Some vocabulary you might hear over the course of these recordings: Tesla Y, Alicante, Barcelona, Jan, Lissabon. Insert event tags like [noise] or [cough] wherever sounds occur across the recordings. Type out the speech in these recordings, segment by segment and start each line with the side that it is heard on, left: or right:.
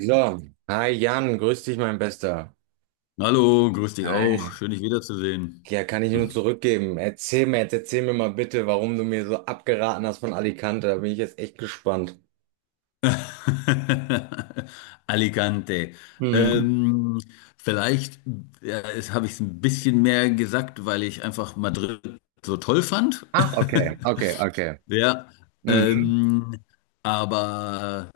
right: So, hi Jan, grüß dich, mein Bester.
left: Hallo, grüß dich auch.
right: Hi.
left: Schön, dich wiederzusehen.
right: Ja, kann ich nur zurückgeben. Erzähl mir jetzt, erzähl mir mal bitte, warum du mir so abgeraten hast von Alicante. Da bin ich jetzt echt gespannt.
left: [laughs] Alicante.
right: Hm.
left: Ähm, vielleicht ja, habe ich es ein bisschen mehr gesagt, weil ich einfach Madrid so toll fand.
right: Ach, okay, okay, okay.
left: [laughs] Ja,
right: Mhm.
left: ähm, aber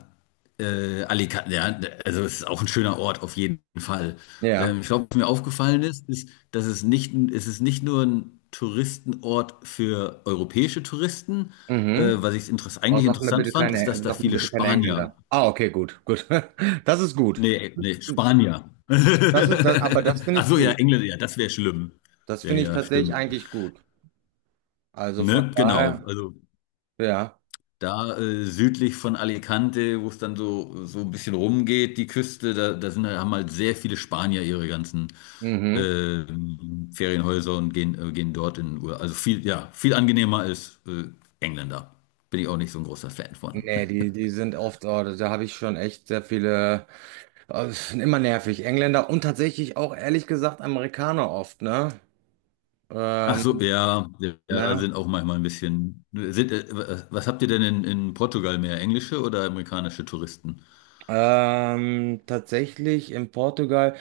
left: Alicante, ja, also es ist auch ein schöner Ort auf jeden Fall.
right: Ja.
left: Ich glaube, was mir aufgefallen ist, ist, dass es nicht, es ist nicht nur ein Touristenort für europäische Touristen.
right: Mhm.
left: Was ich interess
right: Aber
left: eigentlich
right: sag mir
left: interessant
right: bitte
left: fand, ist,
right: keine,
left: dass
right: also
left: da
right: sag mir
left: viele
right: bitte keine
left: Spanier,
right: Engländer. Ah, okay, gut, gut. [laughs] Das ist gut.
left: nee, nee, Spanier.
right: Aber das
left: [laughs]
right: finde
left: Ach
right: ich
left: so, ja,
right: gut.
left: Engländer, ja, das wäre schlimm.
right: Das
left: Ja,
right: finde ich
left: ja,
right: tatsächlich
left: stimmt.
right: eigentlich gut. Also von
left: Ne, genau.
right: daher,
left: Also
right: ja.
left: da südlich von Alicante, wo es dann so, so ein bisschen rumgeht, die Küste, da sind, haben halt sehr viele Spanier ihre ganzen
right: Mhm.
left: äh, Ferienhäuser und gehen dort in Urlaub. Also viel, ja, viel angenehmer als Engländer. Bin ich auch nicht so ein großer Fan von.
right: Nee,
left: [laughs]
right: die sind oft, oh, da habe ich schon echt sehr viele, oh, das sind immer nervig. Engländer und tatsächlich auch ehrlich gesagt Amerikaner oft, ne?
left: Ach
right: Ähm,
left: so, ja, ja,
right: ne?
left: sind auch manchmal ein bisschen. Was habt ihr denn in Portugal mehr? Englische oder amerikanische Touristen?
right: Tatsächlich in Portugal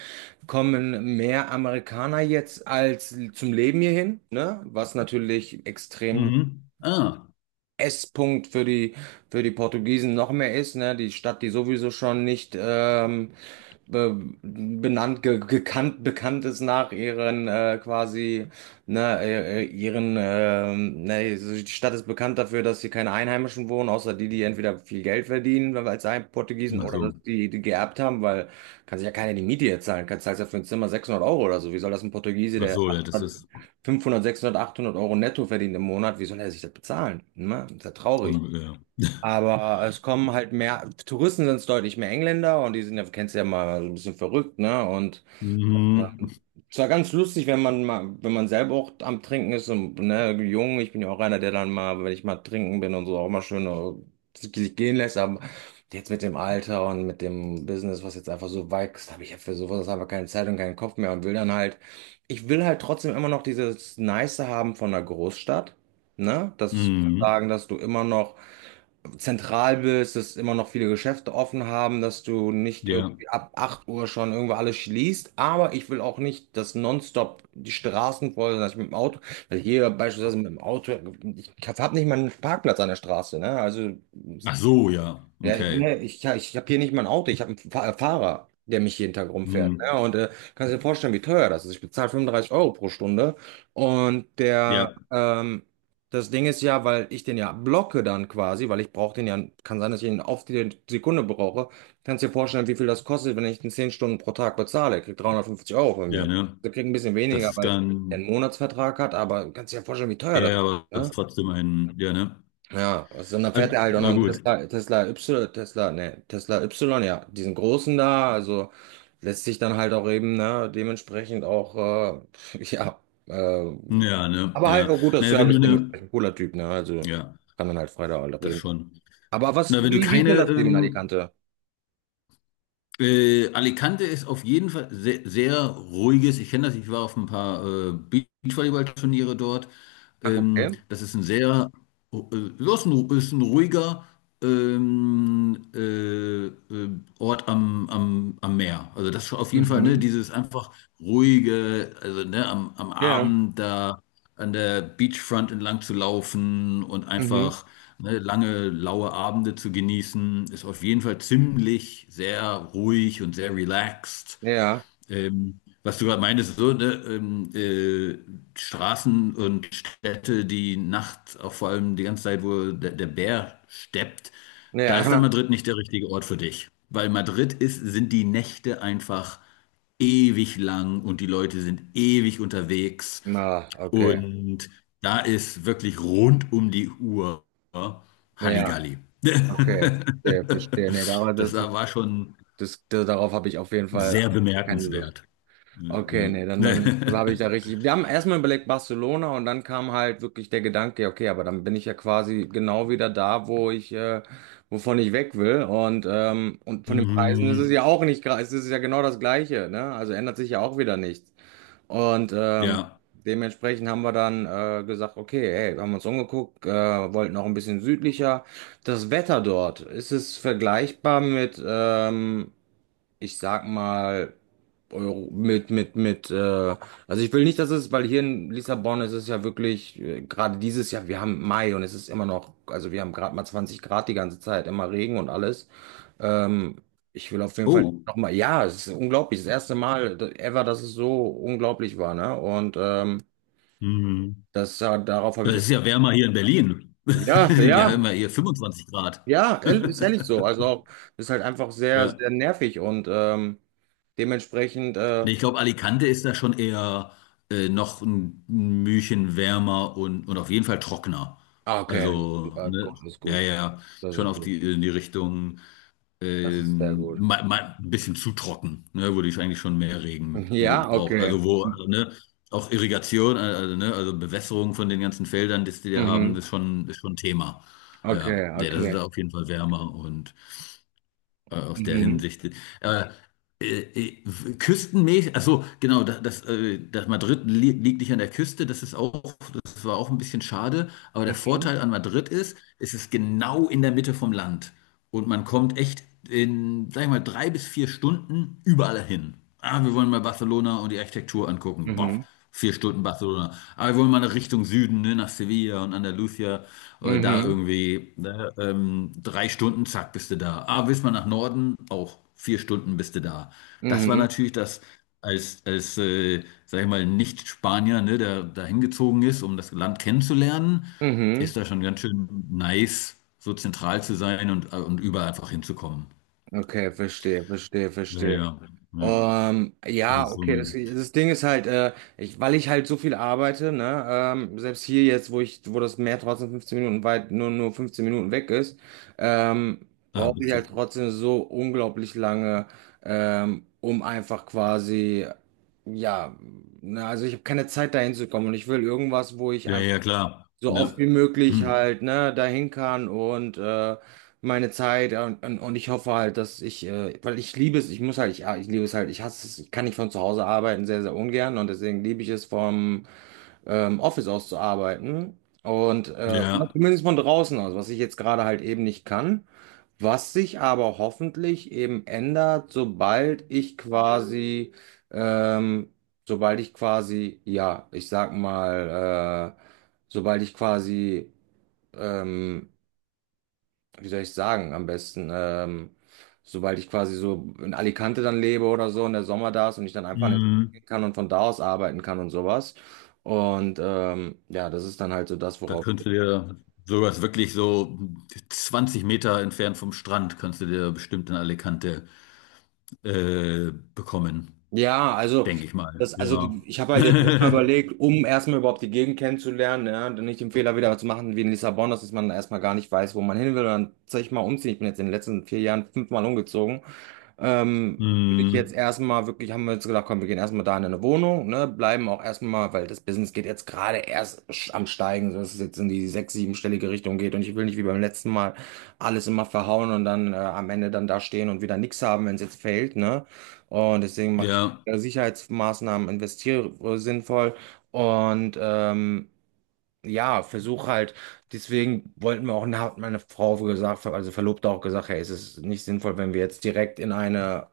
right: kommen mehr Amerikaner jetzt als zum Leben hierhin, ne? Was natürlich extrem
left: Mhm. Ah,
right: Esspunkt für die Portugiesen noch mehr ist, ne? Die Stadt, die sowieso schon nicht be benannt, ge gekannt, bekannt ist nach ihren quasi, ne, ihren, ne, so die Stadt ist bekannt dafür, dass hier keine Einheimischen wohnen, außer die, die entweder viel Geld verdienen, weil als ein Portugiesen
left: ach
right: oder dass
left: so.
right: die, die geerbt haben, weil kann sich ja keiner die Miete jetzt zahlen, kann zahlst ja für ein Zimmer 600 € oder so. Wie soll das ein Portugiese,
left: Ach
right: der
left: so, ja, das ist.
right: 500, 600, 800 € netto verdient im Monat, wie soll er sich das bezahlen? Ne? Das ist ja traurig.
left: Ja. [laughs]
right: Aber es kommen halt mehr, Touristen sind es deutlich mehr Engländer und die sind ja, kennst du ja mal, so ein bisschen verrückt, ne? Und äh,
left: Mhm.
right: es war ganz lustig, wenn man mal, wenn man selber auch am Trinken ist und ne, jung, ich bin ja auch einer, der dann mal, wenn ich mal trinken bin und so, auch mal schön sich gehen lässt, aber jetzt mit dem Alter und mit dem Business, was jetzt einfach so wächst, habe ich ja für sowas einfach keine Zeit und keinen Kopf mehr und will dann halt, ich will halt trotzdem immer noch dieses Nice haben von der Großstadt, ne? Das
left: Mhm.
right: sozusagen, dass du immer noch zentral bist, dass immer noch viele Geschäfte offen haben, dass du nicht
left: Ja.
right: irgendwie ab 8 Uhr schon irgendwo alles schließt. Aber ich will auch nicht, dass nonstop die Straßen voll sind, dass ich mit dem Auto, weil hier beispielsweise mit dem Auto, ich habe nicht mal einen Parkplatz an der Straße, ne? Also
left: Ach so, ja.
right: ja,
left: Okay.
right: nee, ich, ja, ich habe hier nicht mal ein Auto, ich habe einen Fahrer, der mich jeden Tag rumfährt.
left: Mhm.
right: Ja, und kannst dir vorstellen, wie teuer das ist. Ich bezahle 35 € pro Stunde. Und der,
left: Ja,
right: das Ding ist ja, weil ich den ja blocke dann quasi, weil ich brauche den ja, kann sein, dass ich ihn auf die Sekunde brauche. Kannst dir vorstellen, wie viel das kostet, wenn ich den 10 Stunden pro Tag bezahle. Er kriegt 350 € von
left: ja,
right: mir.
left: ne?
right: Der kriegt ein bisschen
left: Das
right: weniger,
left: ist
right: weil er einen
left: dann,
right: Monatsvertrag hat, aber kannst dir ja vorstellen, wie teuer
left: ja,
right: das
left: ja,
right: ist.
left: aber das
right: Ne?
left: ist trotzdem ein, ja, ne?
right: Ja, also dann
left: Also,
right: fährt er halt auch noch
left: na
right: einen
left: gut.
right: Tesla, Tesla Y, Tesla, ne, Tesla Y, ja, diesen großen da, also lässt sich dann halt auch eben, ne, dementsprechend auch, [laughs] ja, äh,
left: Ja, ne?
right: aber halt
left: Ja.
right: auch guter
left: Naja, wenn du
right: Service
left: eine,
right: dementsprechend, cooler Typ, ne, also
left: ja,
right: kann dann halt frei da alle
left: das
right: reden.
left: schon.
right: Aber was,
left: Na, wenn du
right: wie, wie ist denn
left: keine
right: das Leben in Alicante?
left: Alicante ist auf jeden Fall sehr, sehr ruhiges. Ich kenne das, ich war auf ein paar Beachvolleyballturniere dort.
right: Ach, okay.
left: Das ist ein sehr, äh, ist ein ruhiger ähm, äh, äh, Ort am Meer. Also das ist auf jeden Fall, ne,
right: Mhm.
left: dieses einfach ruhige, also ne, am
right: Ja,
left: Abend da an der Beachfront entlang zu laufen und
right: mhm.
left: einfach ne, lange, laue Abende zu genießen, ist auf jeden Fall ziemlich sehr ruhig und sehr relaxed.
right: Ja,
left: Was du gerade meintest, so, ne, Straßen und Städte, die nachts, auch vor allem die ganze Zeit, wo der Bär steppt, da ist dann
right: ja.
left: Madrid nicht der richtige Ort für dich. Weil Madrid ist, sind die Nächte einfach ewig lang und die Leute sind ewig unterwegs.
right: [laughs] Na, okay.
left: Und da ist wirklich rund um die Uhr
right: Ja,
left: Halligalli. [laughs]
right: okay. Verstehe, verstehe. Nee, darauf, das,
left: Das war
right: das,
left: war schon.
right: das, darauf habe ich auf jeden Fall
left: Sehr
right: keine Lust.
left: bemerkenswert.
right: Okay,
left: Ja.
right: nee, dann
left: [laughs]
right: habe ich da richtig. Wir haben erstmal überlegt Barcelona und dann kam halt wirklich der Gedanke, ja, okay, aber dann bin ich ja quasi genau wieder da, wovon ich weg will. Und von den Preisen ist es
left: Mhm.
right: ja auch nicht, es ist ja genau das Gleiche, ne? Also ändert sich ja auch wieder nichts. Und
left: Ja.
right: dementsprechend haben wir dann gesagt, okay, hey, wir haben uns umgeguckt, wollten auch ein bisschen südlicher. Das Wetter dort, ist es vergleichbar mit ich sag mal, Euro, also ich will nicht, dass es, weil hier in Lissabon ist es ja wirklich, gerade dieses Jahr, wir haben Mai und es ist immer noch, also wir haben gerade mal 20 Grad die ganze Zeit, immer Regen und alles. Ähm, Ich will auf jeden Fall
left: Oh.
right: nochmal, ja, es ist unglaublich, das erste Mal ever, dass es so unglaublich war, ne? Und
left: Mhm.
right: das, darauf habe
left: Das
right: ich,
left: ist ja wärmer hier in Berlin. [laughs]
right: ja,
left: Wir haben
right: ja,
left: ja hier 25 Grad.
right: ja, ist ehrlich so.
left: [laughs]
right: Also auch, ist halt einfach sehr,
left: Ja.
right: sehr nervig und dementsprechend
left: Nee, ich glaube, Alicante ist da schon eher noch ein Mühchen wärmer und auf jeden Fall trockener.
right: ah, okay,
left: Also,
right: das ist gut,
left: ne,
right: das ist
left: ja,
right: gut.
left: ja, ja.
right: Das
left: Schon
right: ist
left: auf
right: gut.
left: die, in die Richtung.
right: Das ist sehr gut.
left: Mal ein bisschen zu trocken, ne, wo ich eigentlich schon mehr Regen
right: Ja,
left: gebraucht.
right: okay.
left: Also, ne, auch Irrigation, also, ne, also Bewässerung von den ganzen Feldern, die die da haben,
right: Mhm.
left: ist schon Thema.
right: Okay,
left: Ja, nee, das ist
right: okay.
left: da auf jeden Fall wärmer und aus der
right: Mhm.
left: Hinsicht. Äh, äh, äh, küstenmäßig, also genau, das Madrid li liegt nicht an der Küste, das ist auch, das war auch ein bisschen schade, aber der
right: Mhm.
left: Vorteil an Madrid ist, es ist genau in der Mitte vom Land und man kommt echt in, sag ich mal, 3 bis 4 Stunden überall hin. Ah, wir wollen mal Barcelona und die Architektur angucken. Boff.
right: Mhm.
left: 4 Stunden Barcelona. Aber wir wollen mal nach Richtung Süden, ne, nach Sevilla und Andalusia. Da
right: Mhm.
left: irgendwie, ne, 3 Stunden, zack, bist du da. Aber willst mal nach Norden, auch 4 Stunden bist du da.
right: Mhm.
left: Das war
right: Mhm.
left: natürlich das, als sag ich mal, Nicht-Spanier, ne, der da hingezogen ist, um das Land kennenzulernen,
right: Mhm.
left: ist da schon ganz schön nice, so zentral zu sein und überall einfach hinzukommen.
right: Okay, verstehe, verstehe,
left: Ja,
right: verstehe.
left: ja. Ja. Das
right: Ja,
left: ist so
right: okay, das,
left: ein,
right: das Ding ist halt, ich, weil ich halt so viel arbeite, ne, selbst hier jetzt, wo das Meer trotzdem 15 Minuten weit, nur 15 Minuten weg ist, ähm,
left: ah,
right: brauche ich halt
left: bisschen.
right: trotzdem so unglaublich lange, um einfach quasi, ja, ne, also ich habe keine Zeit dahin zu kommen und ich will irgendwas, wo ich
left: Ja, ja, klar.
right: so oft
left: Ja.
right: wie möglich
left: Hm.
right: halt, ne, dahin kann und meine Zeit und ich hoffe halt, dass ich, weil ich liebe es, ich muss halt, ich, ja, ich liebe es halt, ich hasse es, ich kann nicht von zu Hause arbeiten, sehr, sehr ungern und deswegen liebe ich es vom Office auszuarbeiten. Und oder
left: Ja,
right: zumindest von draußen aus, was ich jetzt gerade halt eben nicht kann, was sich aber hoffentlich eben ändert, ähm, sobald ich quasi, ja, ich sag mal, sobald ich quasi ähm, wie soll ich sagen, am besten, sobald ich quasi so in Alicante dann lebe oder so und der Sommer da ist und ich dann einfach in den Sommer
left: mhm.
right: gehen kann und von da aus arbeiten kann und sowas. Und ja, das ist dann halt so das,
left: Da
right: worauf.
left: könntest du dir sowas wirklich so 20 Meter entfernt vom Strand, kannst du dir bestimmt in Alicante bekommen,
right: Ja, also.
left: denke ich mal.
right: Das, also die,
left: Ja.
right: ich habe
left: [laughs]
right: halt jetzt erstmal überlegt, um erstmal überhaupt die Gegend kennenzulernen, ja, dann nicht den Fehler wieder zu machen wie in Lissabon, dass man erstmal gar nicht weiß, wo man hin will und dann zeig ich mal umziehen. Ich bin jetzt in den letzten 4 Jahren fünfmal umgezogen. Würde ich jetzt
left: Mhm.
right: erstmal wirklich, haben wir jetzt gedacht, komm, wir gehen erstmal da in eine Wohnung, ne, bleiben auch erstmal, weil das Business geht jetzt gerade erst am Steigen, so dass es jetzt in die sechs-, siebenstellige Richtung geht und ich will nicht wie beim letzten Mal alles immer verhauen und dann am Ende dann da stehen und wieder nichts haben, wenn es jetzt fällt, ne. Und deswegen mache ich
left: Ja,
right: Sicherheitsmaßnahmen, investiere sinnvoll und ja, versuche halt, deswegen wollten wir auch, hat meine Frau gesagt, also Verlobte auch gesagt, hey, es ist nicht sinnvoll, wenn wir jetzt direkt in eine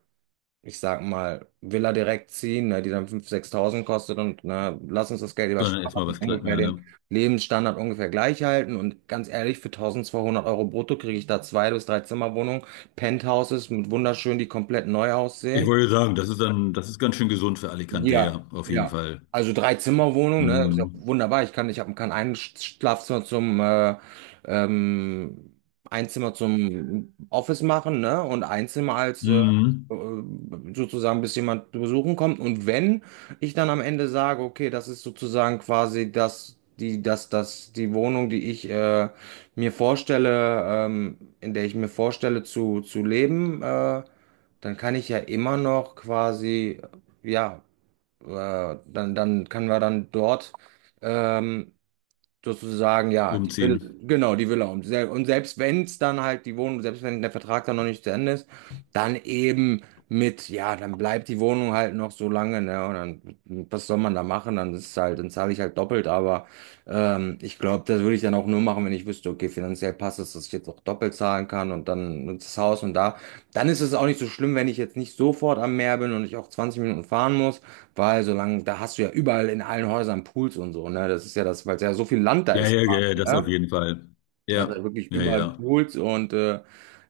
right: ich sag mal, Villa direkt ziehen, ne, die dann 5.000, 6.000 kostet und ne, lass uns das Geld lieber
left: sondern
right: sparen
left: erstmal
right: lassen,
left: was klein,
right: ungefähr
left: ja,
right: den
left: ne?
right: Lebensstandard ungefähr gleich halten. Und ganz ehrlich, für 1.200 € brutto kriege ich da zwei bis drei Zimmerwohnungen, Penthouses mit wunderschön, die komplett neu
left: Ich
right: aussehen.
left: wollte sagen, das ist dann, das ist ganz schön gesund für Alicante,
right: Ja,
left: ja, auf jeden
right: ja.
left: Fall.
right: Also Drei-Zimmer-Wohnung, ne? Ist ja
left: Mhm.
right: wunderbar. Ich kann, ich habe kann ein Schlafzimmer zum ähm, ein Zimmer zum Office machen, ne? Und ein Zimmer als äh,
left: Mhm.
right: sozusagen, bis jemand besuchen kommt. Und wenn ich dann am Ende sage, okay, das ist sozusagen quasi das, die, das, das, die Wohnung, die ich mir vorstelle, in der ich mir vorstelle zu leben, dann kann ich ja immer noch quasi ja, dann können wir dann dort ähm, sozusagen, ja, die Villa,
left: Umziehen.
right: genau, die Villa. Und, sel und selbst wenn es dann halt die Wohnung, selbst wenn der Vertrag dann noch nicht zu Ende ist, dann eben mit, ja, dann bleibt die Wohnung halt noch so lange, ne? Und dann, was soll man da machen? Dann ist es halt, dann zahle ich halt doppelt, aber ich glaube, das würde ich dann auch nur machen, wenn ich wüsste, okay, finanziell passt es, dass ich jetzt auch doppelt zahlen kann und dann das Haus und da. Dann ist es auch nicht so schlimm, wenn ich jetzt nicht sofort am Meer bin und ich auch 20 Minuten fahren muss. Weil solange, da hast du ja überall in allen Häusern Pools und so, ne? Das ist ja das, weil es ja so viel Land da
left: Ja,
right: ist,
left: ja, ja, das auf
right: ne?
left: jeden Fall.
right: Also halt
left: Ja,
right: wirklich
left: ja,
right: überall
left: ja.
right: Pools und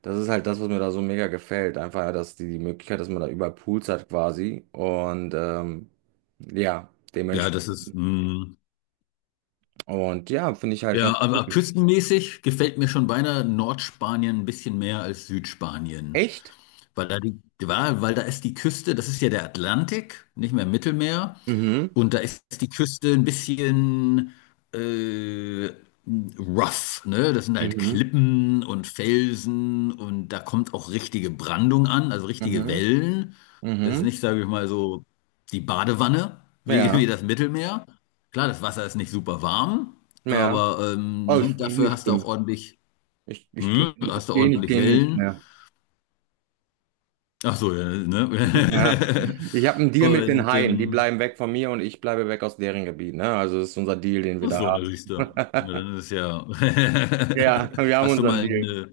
right: das ist halt das, was mir da so mega gefällt. Einfach, ja, dass die, die Möglichkeit, dass man da überall Pools hat quasi. Und ja,
left: Ja, das
right: dementsprechend.
left: ist, mm,
right: Und ja, finde ich halt ganz
left: ja, aber küstenmäßig gefällt mir schon beinahe Nordspanien ein bisschen mehr als Südspanien.
right: echt.
left: Weil da die, weil da ist die Küste, das ist ja der Atlantik, nicht mehr Mittelmeer.
right: Mhm.
left: Und da ist die Küste ein bisschen äh, rough, ne? Das sind halt
right: Mhm.
left: Klippen und Felsen und da kommt auch richtige Brandung an, also richtige
right: Mhm.
left: Wellen. Das ist
right: Mhm.
left: nicht, sage ich mal, so die Badewanne wie, [laughs] wie
right: Ja,
left: das Mittelmeer. Klar, das Wasser ist nicht super warm,
right: ja.
left: aber
right: Oh,
left: ne,
right: ist
left: dafür
right: nicht
left: hast du auch
right: schlimm.
left: ordentlich,
right: Ich, ich, geh
left: hm, hast
right: Ich
left: du
right: gehe nicht,
left: ordentlich
right: geh nicht.
left: Wellen. Ach so, ja, ne?
right: Ja.
left: [laughs]
right: Ich habe einen Deal mit den
left: Und
right: Haien. Die bleiben weg von mir und ich bleibe weg aus deren Gebiet. Ne? Also das ist unser Deal, den wir
left: ach
right: da
left: so, na
right: haben.
left: siehst du. Na, dann ist es ja.
right: Ja, [laughs] wir
left: [laughs]
right: haben
left: Hast du
right: unseren
left: mal
right: Deal.
left: eine.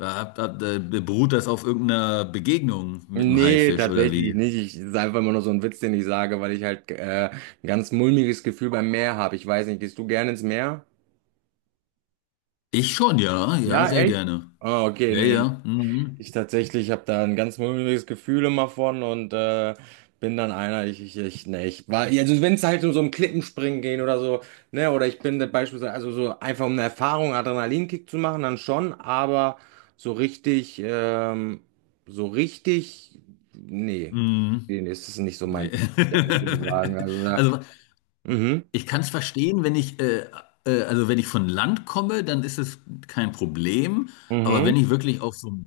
left: Beruht das auf irgendeiner Begegnung mit einem
right: Nee,
left: Haifisch oder
right: tatsächlich
left: wie?
right: nicht. Ich, das ist einfach immer nur so ein Witz, den ich sage, weil ich halt ein ganz mulmiges Gefühl beim Meer habe. Ich weiß nicht, gehst du gerne ins Meer?
left: Ich schon, ja, ja,
right: Ja,
left: sehr
right: echt?
left: gerne.
right: Oh, okay,
left: Ja,
right: nee.
left: ja. Mhm.
right: Ich tatsächlich habe da ein ganz mulmiges Gefühl immer von und bin dann einer, ich, ne, ich war, also wenn es halt um so ein Klippenspringen gehen oder so, ne, oder ich bin da beispielsweise, also so einfach um eine Erfahrung, Adrenalinkick zu machen, dann schon, aber so richtig, ähm, so richtig,
left: Mhm.
right: nee,
left: Mhm.
right: nee, ist es nicht so
left: Nee.
right: mein Ding, muss ich ehrlich sagen.
left: [laughs]
right: Also, da,
left: Also
right: mhm,
left: ich kann es verstehen, wenn ich, also wenn ich von Land komme, dann ist es kein Problem. Aber
right: mhm,
left: wenn ich wirklich auf so einem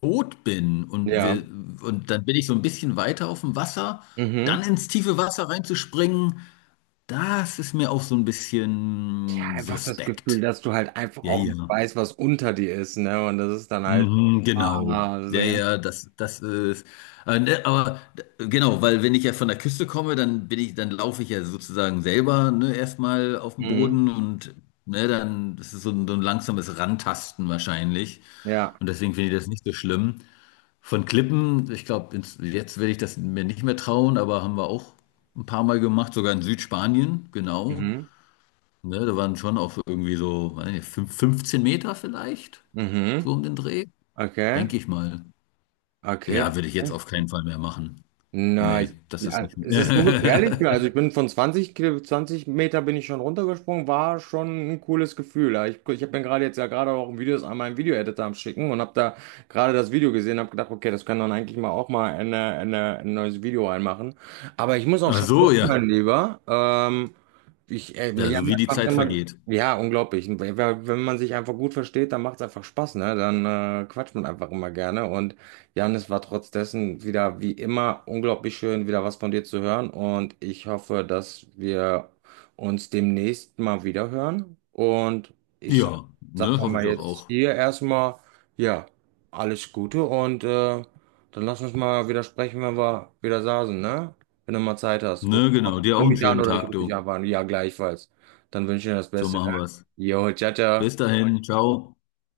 left: Boot bin und,
right: ja,
left: wir, und dann bin ich so ein bisschen weiter auf dem Wasser, dann
right: mhm.
left: ins tiefe Wasser reinzuspringen, das ist mir auch so ein
right: Ja,
left: bisschen
right: einfach das Gefühl,
left: suspekt.
right: dass du halt einfach
left: Ja,
right: auch nicht
left: ja.
right: weißt, was unter dir ist, ne? Und das ist dann halt,
left: Mhm, genau.
right: ah, das ist
left: Ja,
right: ein ganz,
left: ja, das, das ist. Ne, Aber genau, weil wenn ich ja von der Küste komme, dann bin ich, dann laufe ich ja sozusagen selber, ne, erstmal auf dem
right: mhm,
left: Boden und ne, dann, das ist so ein langsames Rantasten wahrscheinlich.
right: ja,
left: Und deswegen finde ich das nicht so schlimm. Von Klippen, ich glaube, jetzt werde ich das mir nicht mehr trauen, aber haben wir auch ein paar Mal gemacht, sogar in Südspanien, genau.
right: mhm,
left: Ne, da waren schon auch irgendwie so, weiß nicht, 15 Meter vielleicht, so
right: mhm,
left: um den Dreh,
right: okay,
left: denke ich mal.
right: okay,
left: Ja, würde ich jetzt
right: okay.
left: auf keinen Fall mehr machen.
right: Na,
left: Nee,
right: ich,
left: das ist
right: ja,
left: nicht.
right: es ist so gefährlich. Ja, also ich bin von 20 Meter bin ich schon runtergesprungen, war schon ein cooles Gefühl. Ja, ich habe mir gerade jetzt ja gerade auch ein Video, an einmal Video-Editor am Schicken und habe da gerade das Video gesehen, habe gedacht, okay, das kann dann eigentlich mal auch mal ein neues Video reinmachen. Aber ich muss
left: [laughs]
right: auch
left: Ach
right: schon
left: so,
right: los,
left: ja.
right: mein Lieber. Ich,
left: Ja,
right: ja,
left: so wie
right: das
left: die
right: macht
left: Zeit
right: immer,
left: vergeht.
right: ja, unglaublich. Wenn man sich einfach gut versteht, dann macht es einfach Spaß, ne? Dann quatscht man einfach immer gerne und Janis, war trotz dessen wieder wie immer unglaublich schön, wieder was von dir zu hören und ich hoffe, dass wir uns demnächst mal wieder hören und ich sag,
left: Ja,
right: sag
left: ne,
right: dann
left: hoffe ich
right: mal
left: doch
right: jetzt
left: auch.
right: hier erstmal, ja, alles Gute und dann lass uns mal wieder sprechen, wenn wir wieder saßen, ne? Wenn du mal Zeit hast, ruf
left: Ne, genau.
right: ruf
left: Dir auch einen
right: mich an
left: schönen
right: oder ich
left: Tag,
right: rufe dich
left: du.
right: einfach an. Ja, gleichfalls. Dann wünsche ich dir das
left: So
right: Beste, ne?
left: machen wir's.
right: Jo, ciao, ciao.
left: Bis dahin. Ciao.